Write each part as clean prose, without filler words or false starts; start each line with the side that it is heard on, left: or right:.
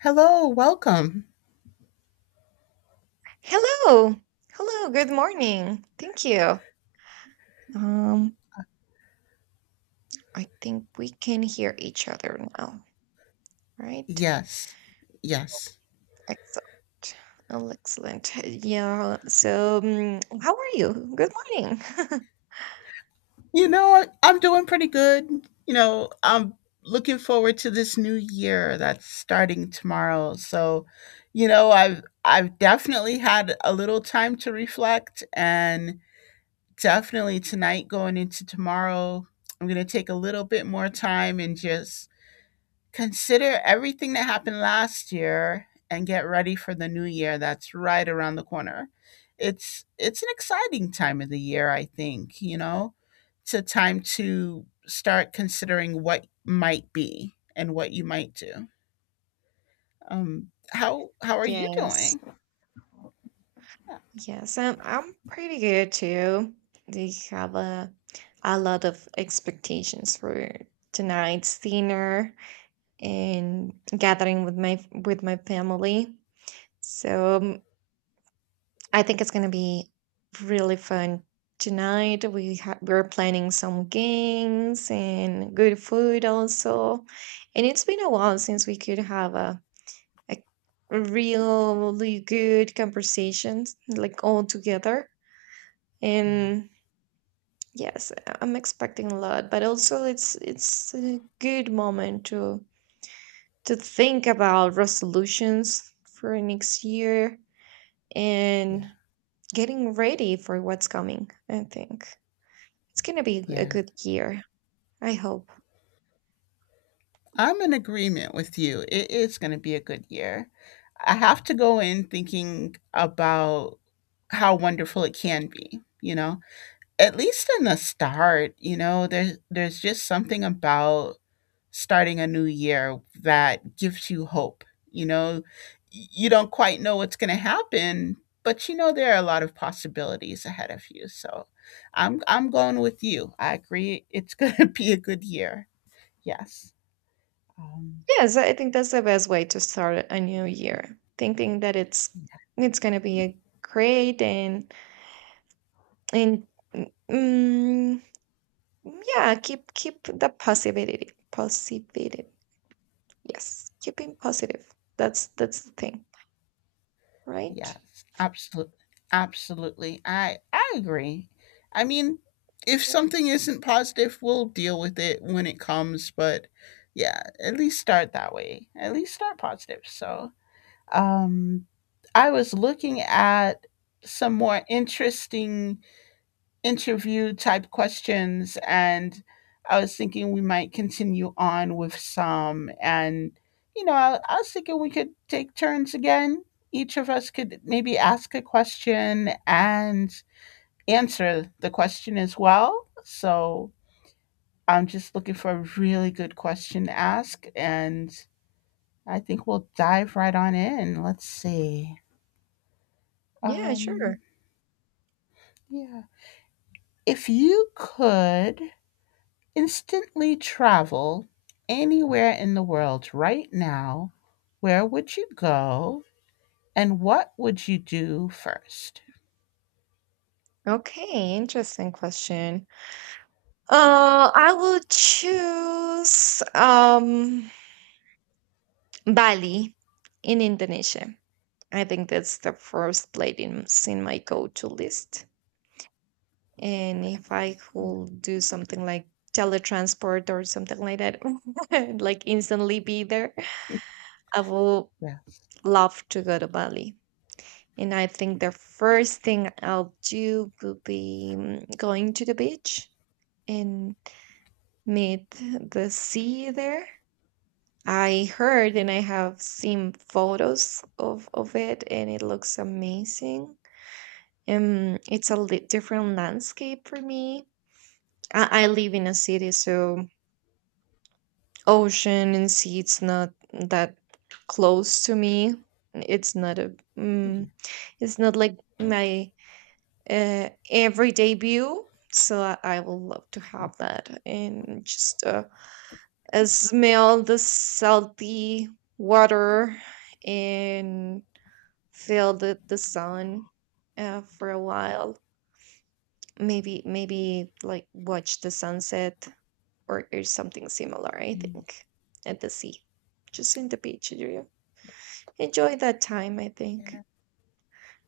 left: Hello, welcome.
right: Hello. Hello. Good morning. Thank you. Um, I think we can hear each other now, right?
left: Yes. Yes.
right: Excellent. Oh, excellent. Yeah. So, how are you? Good morning.
left: You know what? I'm doing pretty good. You know, I'm looking forward to this new year that's starting tomorrow. So, you know, I've definitely had a little time to reflect and definitely tonight going into tomorrow, I'm going to take a little bit more time and just consider everything that happened last year and get ready for the new year that's right around the corner. It's an exciting time of the year, I think, you know. It's a time to start considering what might be and what you might do. How are you
right: Yes.
left: doing?
right: Yes. I'm pretty good too. They have a lot of expectations for tonight's dinner and gathering with my family. So, I think it's going to be really fun tonight. We're planning some games and good food also. And it's been a while since we could have a really good conversations like all together.
left: Yeah.
right: And yes, I'm expecting a lot, but also it's a good moment to think about resolutions for next year
left: Yeah.
right: and getting ready for what's coming, I think. It's gonna be a
left: Yeah.
right: good year, I hope.
left: I'm in agreement with you. It is going to be a good year. I have to go in thinking about how wonderful it can be, you know? At least in the start, you know, there's just something about starting a new year that gives you hope. You know, you don't quite know what's going to happen, but you know there are a lot of possibilities ahead of you. So, I'm going with you. I agree. It's going to be a good year. Yes. Um,
right: Yes, I think that's the best way to start a new year, thinking that it's gonna be a great and and mm, yeah, keep the positivity. Yes, keeping positive. That's the thing, right?
left: yes, absolutely, absolutely. I agree. I mean, if
right: Yeah.
left: something isn't positive, we'll deal with it when it comes. But yeah, at least start that way. At least start positive. So, um, I was looking at some more interesting interview type questions and I was thinking we might continue on with some, and I was thinking we could take turns again. Each of us could maybe ask a question and answer the question as well. So I'm just looking for a really good question to ask, and I think we'll dive right on in. Let's see.
right: Yeah, sure.
left: um yeah, if you could instantly travel anywhere in the world right now, where would you go and what would you do first?
right: Okay, interesting question. I will choose Bali in Indonesia. I think that's the first place in my go to list. And if I could do something like teletransport or something like that, like instantly be there, I would
left: Yes.
right: love to go to Bali. And I think the first thing I'll do will be going to the beach and meet the sea there. I heard and I have seen photos of it, and it looks amazing. It's a different landscape for me. I live in a city, so ocean and sea it's not that close to me. It's not a mm, it's not like my everyday view. So I would love to have that and just smell the salty water and feel the sun for a while. Maybe like watch the sunset , or something similar. I think at the sea, just in the beach area. Enjoy that time. I
left: Yeah,
right: think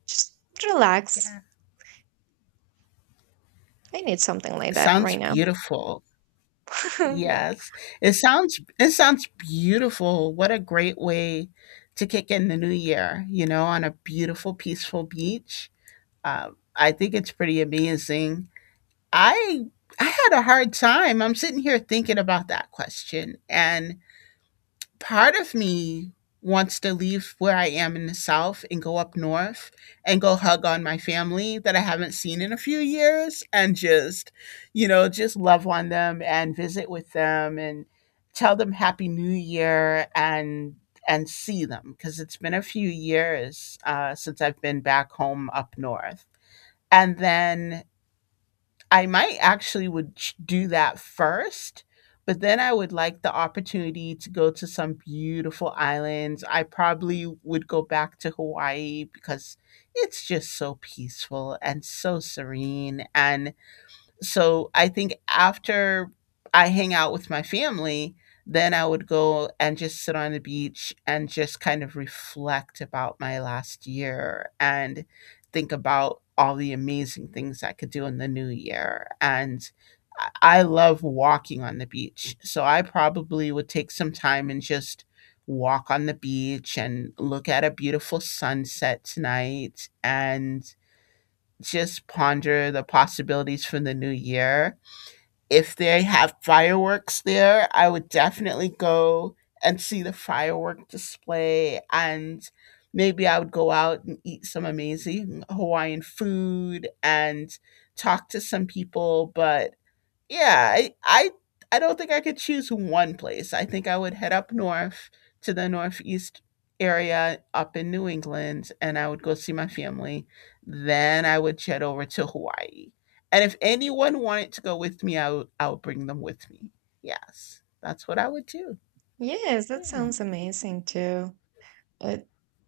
right: just relax.
left: yeah.
right: I need something like that
left: Sounds
right: right now.
left: beautiful.
right: Yeah.
left: Yes. It sounds beautiful. What a great way to kick in the new year, you know, on a beautiful, peaceful beach. I think it's pretty amazing. I I had a hard time. I'm sitting here thinking about that question, and part of me wants to leave where I am in the south and go up north and go hug on my family that I haven't seen in a few years and just, you know, just love on them and visit with them and tell them happy new year and see them because it's been a few years since I've been back home up north. And then I might actually would do that first, but then I would like the opportunity to go to some beautiful islands. I probably would go back to Hawaii because it's just so peaceful and so serene. And so I think after I hang out with my family, then I would go and just sit on the beach and just kind of reflect about my last year and think about all the amazing things I could do in the new year. And I love walking on the beach. So I probably would take some time and just walk on the beach and look at a beautiful sunset tonight and just ponder the possibilities for the new year. If they have fireworks there, I would definitely go and see the firework display, and maybe I would go out and eat some amazing Hawaiian food and talk to some people. But yeah, I I don't think I could choose one place. I think I would head up north to the northeast area up in New England, and I would go see my family. Then I would jet over to Hawaii. And if anyone wanted to go with me, I would bring them with me. Yes. That's what I would do.
right: Yes, that
left: Yeah.
right: sounds amazing too. Uh,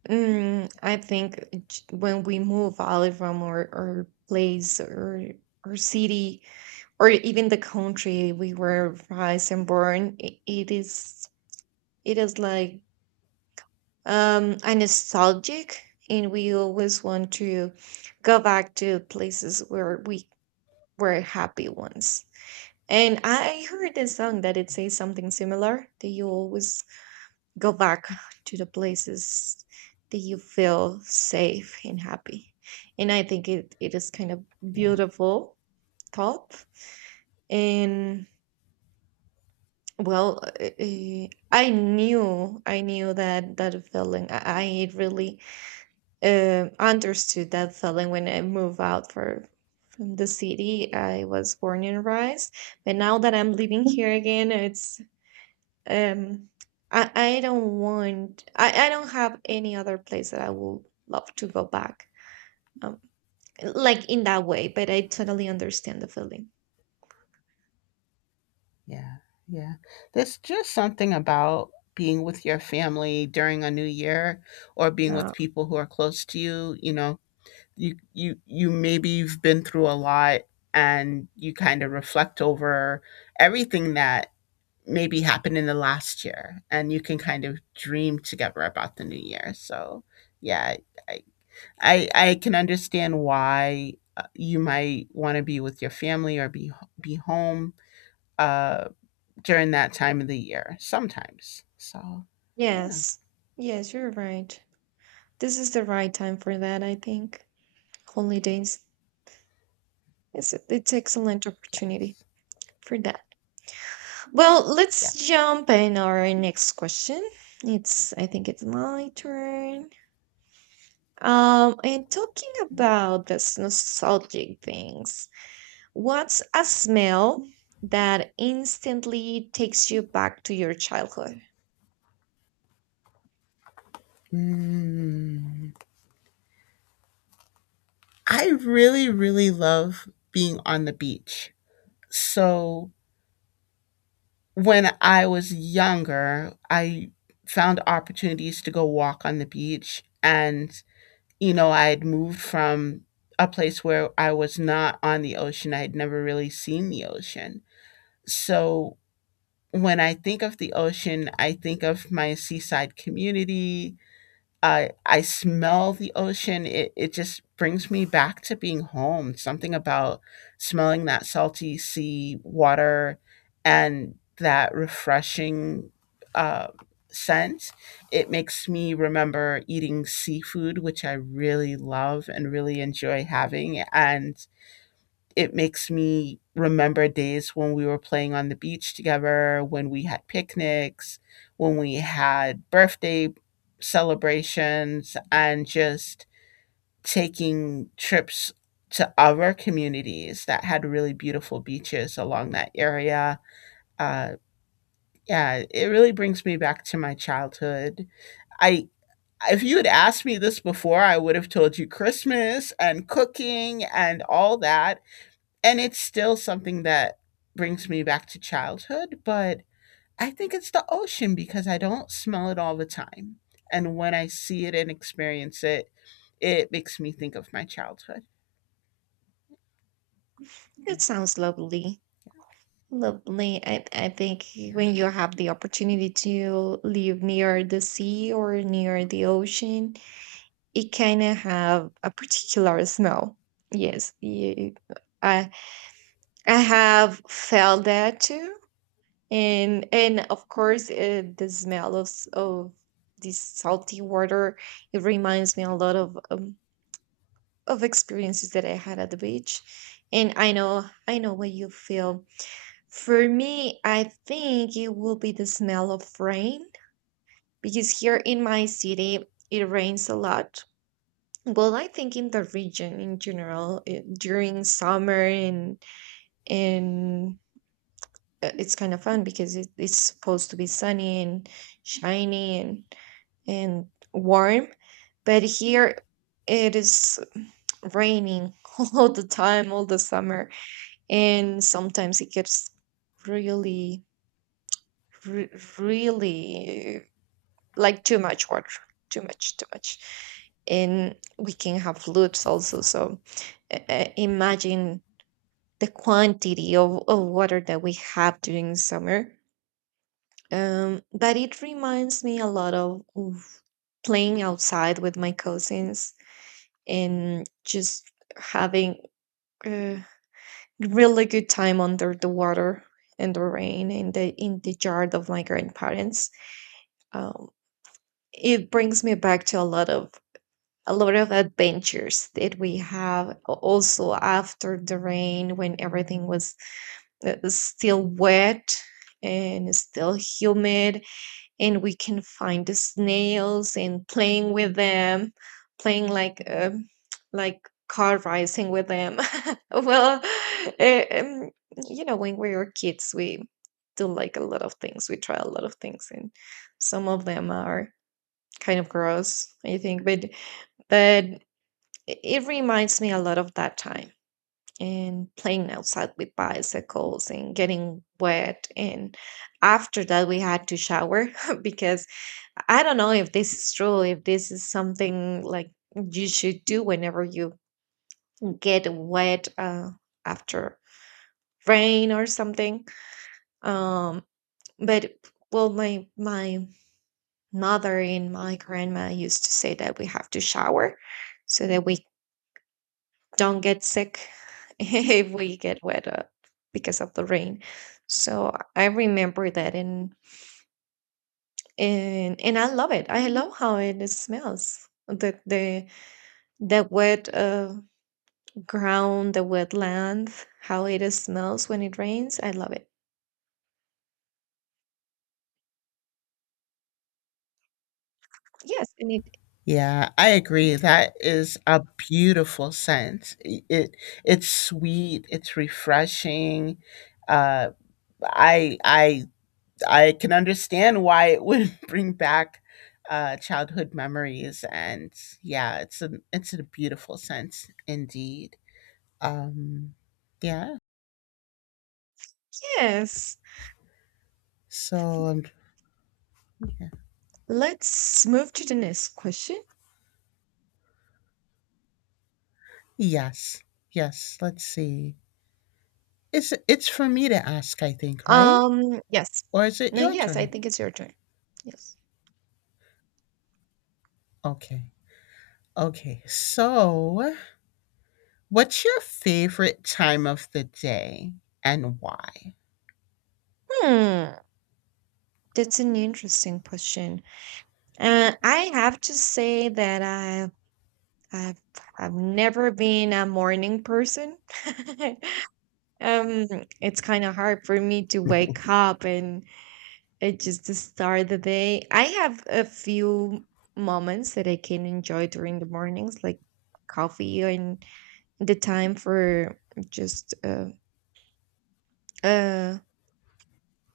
right: I think when we move out from our place or our city, or even the country we were raised and born, it is, it is like a nostalgic, and we always want to go back to places where we were happy once. And I heard a song that it says something similar, that you always go back to the places that you feel safe and happy, and I think it is kind of
left: Yeah.
right: beautiful thought. And well, I knew that that feeling. I really understood that feeling when I moved out for from the city I was born and raised, but now that I'm living here again, it's um, I don't have any other place that I would love to go back, um, like in that way. But I totally understand the feeling.
left: Yeah. Yeah. There's just something about being with your family during a new year or being with
right: Yeah.
left: people who are close to you, you know, you maybe you've been through a lot, and you kind of reflect over everything that maybe happened in the last year, and you can kind of dream together about the new year. So yeah, i I can understand why you might want to be with your family or be home uh during that time of the year sometimes. So yeah.
right: Yes, yes, you're right. This is the right time for that, I think. Holidays. It's excellent opportunity
left: Yes.
right: for that. Well, let's
left: Yes.
right: jump in our next question. It's I think it's my turn. And talking
left: Mhm.
right: about this nostalgic things, what's a smell that instantly takes you back to your childhood?
left: Mm. I really, really love being on the beach. So when I was younger, I found opportunities to go walk on the beach. And, you know, I had moved from a place where I was not on the ocean. I had never really seen the ocean. So when I think of the ocean, I think of my seaside community. I smell the ocean. It just brings me back to being home. Something about smelling that salty sea water and that refreshing uh, scent. It makes me remember eating seafood, which I really love and really enjoy having, and it makes me remember days when we were playing on the beach together, when we had picnics, when we had birthday celebrations, and just taking trips to other communities that had really beautiful beaches along that area. Uh, yeah, it really brings me back to my childhood. I If you had asked me this before, I would have told you Christmas and cooking and all that, and it's still something that brings me back to childhood. But I think it's the ocean because I don't smell it all the time. And when I see it and experience it, it makes me think of my childhood.
right: That sounds lovely. Lovely. I think when you have the opportunity to live near the sea or near the ocean, it kind of have a particular smell. Yes, I I have felt that too, and of course the smell of of this salty water, it reminds me a lot of experiences that I had at the beach, and I know what you feel. For me, I think it will be the smell of rain because here in my city it rains a lot. Well, I think in the region in general, during summer, and and it's kind of fun because it's supposed to be sunny and shiny and and warm. But here it is raining all the time, all the summer, and sometimes it gets really, re- really like too much water, too much, too much. And we can have floods also. So imagine the quantity of water that we have during summer. But it reminds me a lot of playing outside with my cousins and just having a really good time under the water and the rain in the yard of my grandparents. Um, it brings me back to a lot of adventures that we have also after the rain when everything was still wet and still humid, and we can find the snails and playing with them, playing like like car racing with them. Well, eh, um, you know when we were kids, we do like a lot of things, we try a lot of things, and some of them are kind of gross I think, but but it reminds me a lot of that time, and playing outside with bicycles and getting wet, and after that we had to shower because I don't know if this is true, if this is something like you should do whenever you get wet after rain or something. Um but well, my mother and my grandma used to say that we have to shower so that we don't get sick if we get wet because of the rain. So I remember that, and I love it. I love how it smells. The wet ground, the wet land, how it smells when it rains. I love it. Yes, and it
left: Yeah, I agree. That is a beautiful scent. It it's sweet, it's refreshing. Uh I I I can understand why it would bring back childhood memories, and yeah, it's a beautiful sense indeed. Um, yeah.
right: yes.
left: So, um, yeah.
right: Let's move to the next question.
left: Yes, yes. Let's see. It's for me to ask, I think, right?
right: Yes.
left: Or is it
right: No,
left: your
right: yes, I
left: turn?
right: think it's your turn. Yes.
left: Okay, okay. So, what's your favorite time of the day and why?
right: Hmm, that's an interesting question. I have to say that I've I've never been a morning person. um, it's kind of hard for me to wake up, and it just to start the day. I have a few moments that I can enjoy during the mornings, like coffee, and the time for just uh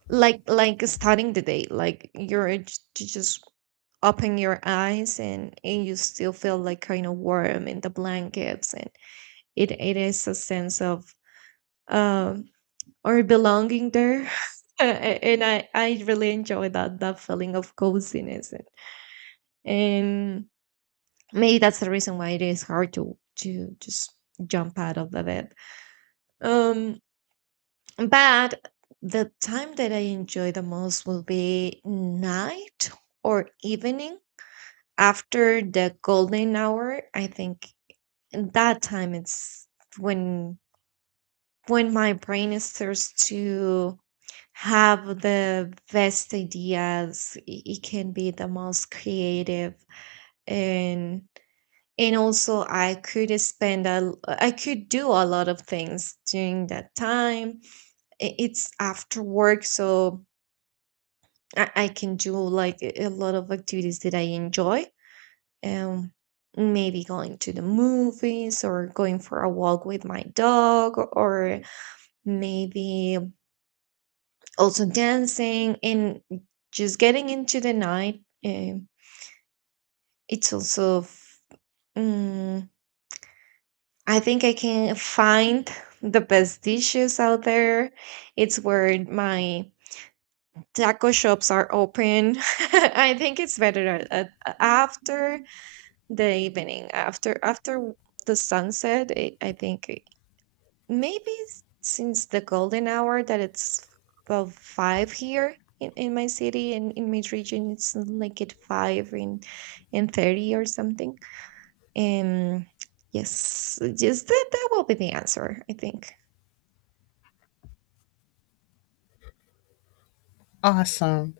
right: like starting the day, like to just open your eyes, and you still feel like kind of warm in the blankets, and it is a sense of um or belonging there. A- and I really enjoy that feeling of coziness, and and maybe that's the reason why it is hard to just jump out of the bed. Um but the time that I enjoy the most will be night or evening after the golden hour, I think. And that time, it's when my brain starts to have the best ideas, it can be the most creative, and also I could spend a I could do a lot of things during that time. It's after work, so I can do like a lot of activities that I enjoy. Um maybe going to the movies or going for a walk with my dog, or maybe also dancing and just getting into the night. It's also, mm, I think I can find the best dishes out there. It's where my taco shops are open. I think it's better after the evening, after the sunset. I think maybe since the golden hour that it's about five here in my city and in my region, it's like at five and 30 or something. Um, yes, just that will be the answer, I think.
left: Awesome.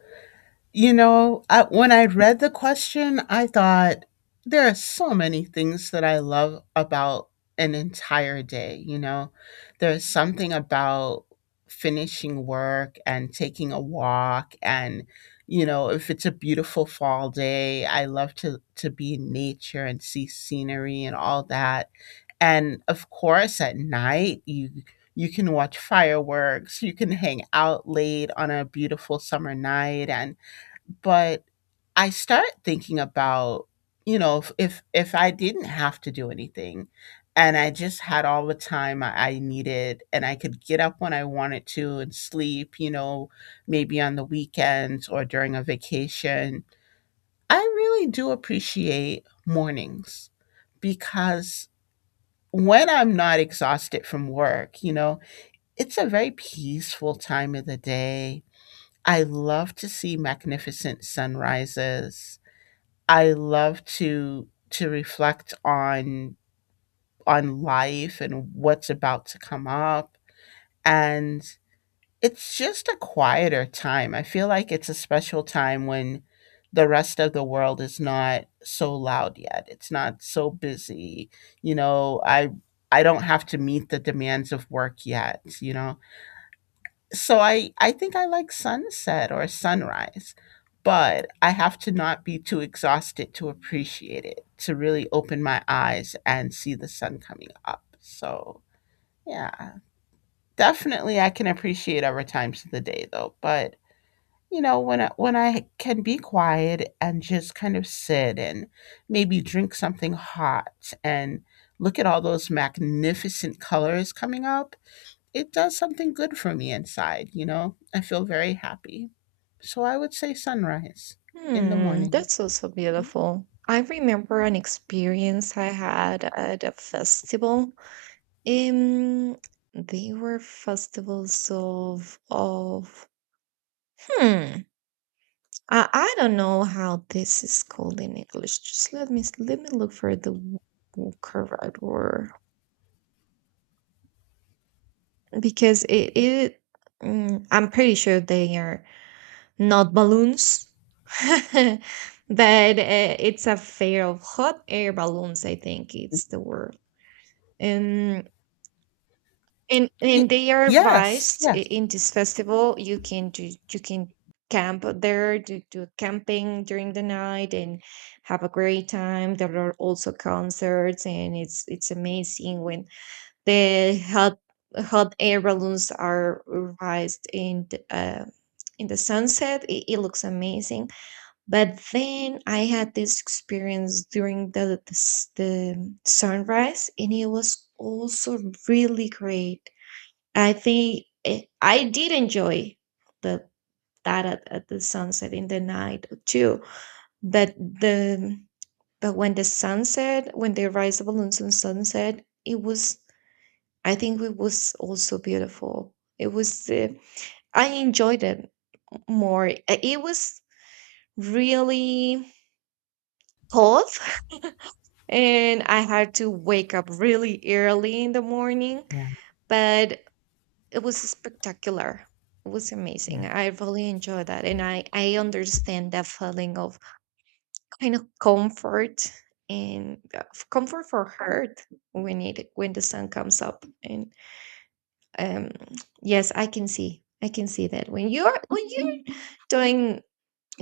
left: You know, when I read the question, I thought there are so many things that I love about an entire day. You know, there's something about finishing work and taking a walk. And, you know, if it's a beautiful fall day, I love to be in nature and see scenery and all that. And of course at night, you can watch fireworks, you can hang out late on a beautiful summer night. And but I start thinking about, you know, if if I didn't have to do anything and I just had all the time I needed, and I could get up when I wanted to and sleep, you know, maybe on the weekends or during a vacation, I really do appreciate mornings because when I'm not exhausted from work, you know, it's a very peaceful time of the day. I love to see magnificent sunrises. I love to reflect on life and what's about to come up. And it's just a quieter time. I feel like it's a special time when the rest of the world is not so loud yet. It's not so busy. You know, I don't have to meet the demands of work yet. You know, so I think I like sunset or sunrise, but I have to not be too exhausted to appreciate it, to really open my eyes and see the sun coming up. So, yeah. Definitely I can appreciate other times of the day though. But, you know, when I can be quiet and just kind of sit and maybe drink something hot and look at all those magnificent colors coming up, it does something good for me inside, you know? I feel very happy. So I would say sunrise in the
right: Hmm,
left: morning.
right: that's also
left: Mhm.
right: beautiful. I remember an experience I had at a festival. Um, they were festivals of hmm. I don't know how this is called in English. Just let me look for the correct word, because I'm pretty sure they are not balloons, but it's a fair of hot air balloons. I think it's the word. Um. And
left: Y-
right: they are
left: yes,
right: advised,
left: yes.
right: in this festival you can do, you can camp there, do, do camping during the night and have a great time. There are also concerts, and it's amazing when the hot air balloons are raised in the sunset. It looks amazing. But then I had this experience during the sunrise, and it was also really great. I think I did enjoy the that at the sunset in the night too. But the but when the sunset, when they rise the balloons and sunset, it was, I think it was also beautiful. It was I enjoyed it more. It was really cold, and I had to wake up really early in the morning.
left: Yeah,
right: But it was spectacular. It was amazing.
left: yeah,
right: I really enjoyed that. And I understand that feeling of kind of comfort and comfort for her when it when the sun comes up. And um, yes, I can see. I can see that when you're doing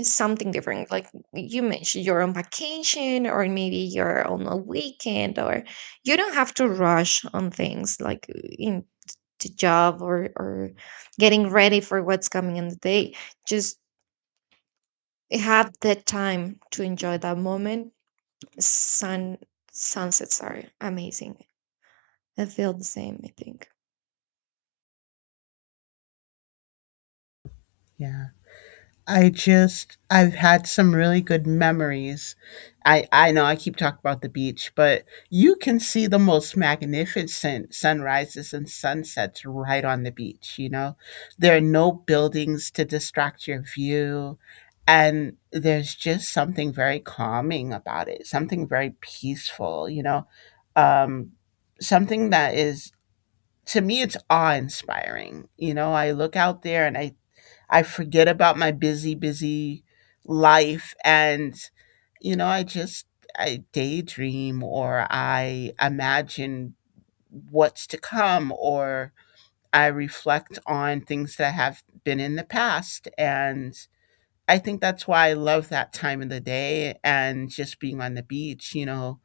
right: something different, like you mentioned, you're on vacation or maybe you're on a weekend or you don't have to rush on things like in the job or getting ready for what's coming in the day, just have that time to enjoy that moment. sun Sunsets are amazing. I feel the same, I think.
left: yeah. I just I've had some really good memories. I know I keep talking about the beach, but you can see the most magnificent sunrises and sunsets right on the beach, you know. There are no buildings to distract your view, and there's just something very calming about it, something very peaceful, you know. Um, something that is, to me, it's awe-inspiring. You know, I look out there, and I forget about my busy, busy life. And, you know, I just I daydream or I imagine what's to come, or I reflect on things that have been in the past. And I think that's why I love that time of the day and just being on the beach, you know.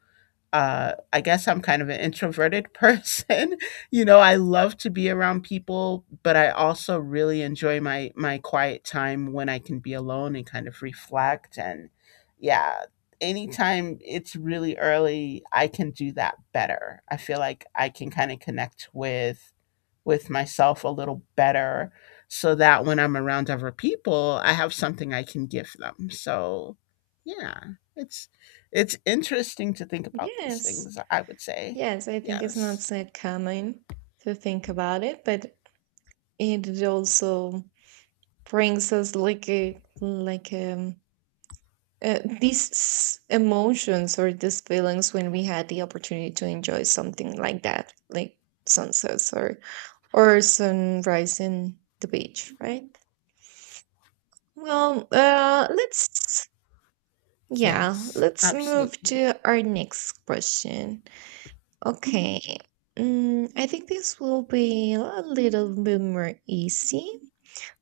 left: Uh, I guess I'm kind of an introverted person. You know, I love to be around people, but I also really enjoy my quiet time when I can be alone and kind of reflect. And yeah, anytime it's really early, I can do that better. I feel like I can kind of connect with myself a little better, so that when I'm around other people, I have something I can give them. So, yeah, it's it's interesting to think about these
right: Yes.
left: things, I would say.
right: Yes, I think it's not
left: Yes.
right: so common to think about it, but it also brings us like a these emotions or these feelings when we had the opportunity to enjoy something like that, like sunsets or sunrise in the beach, right? Well, yeah,
left: Yes.
right: let's move
left: Absolutely.
right: to our next question. Mhm. Okay. I think this will be a little bit more easy.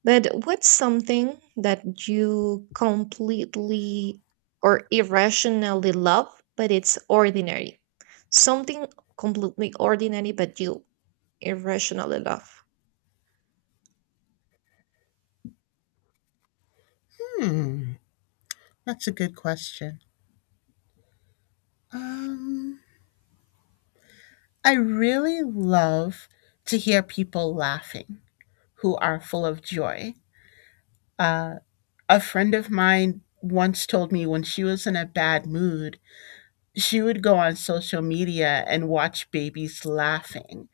right: But what's something that you completely or irrationally love, but it's ordinary? Something completely ordinary, but you irrationally love.
left: Hmm. That's a good question. Um, I really love to hear people laughing who are full of joy. Uh, a friend of mine once told me when she was in a bad mood, she would go on social media and watch babies laughing.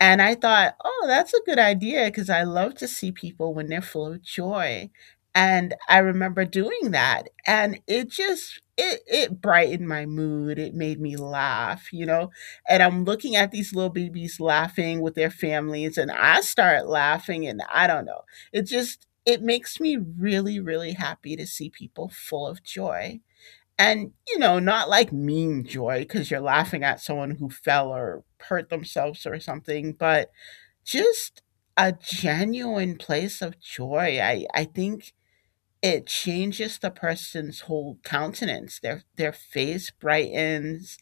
left: And I thought, oh, that's a good idea, because I love to see people when they're full of joy. And I remember doing that. And it just, it brightened my mood. It made me laugh, you know. And I'm looking at these little babies laughing with their families, and I start laughing. And I don't know. It just, it makes me really, really happy to see people full of joy. And, you know, not like mean joy because you're laughing at someone who fell or hurt themselves or something, but just a genuine place of joy. I think it changes the person's whole countenance. Their face brightens.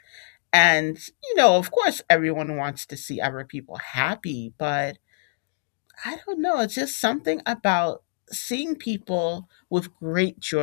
left: And, you know, of course everyone wants to see other people happy, but I don't know, it's just something about seeing people with great joy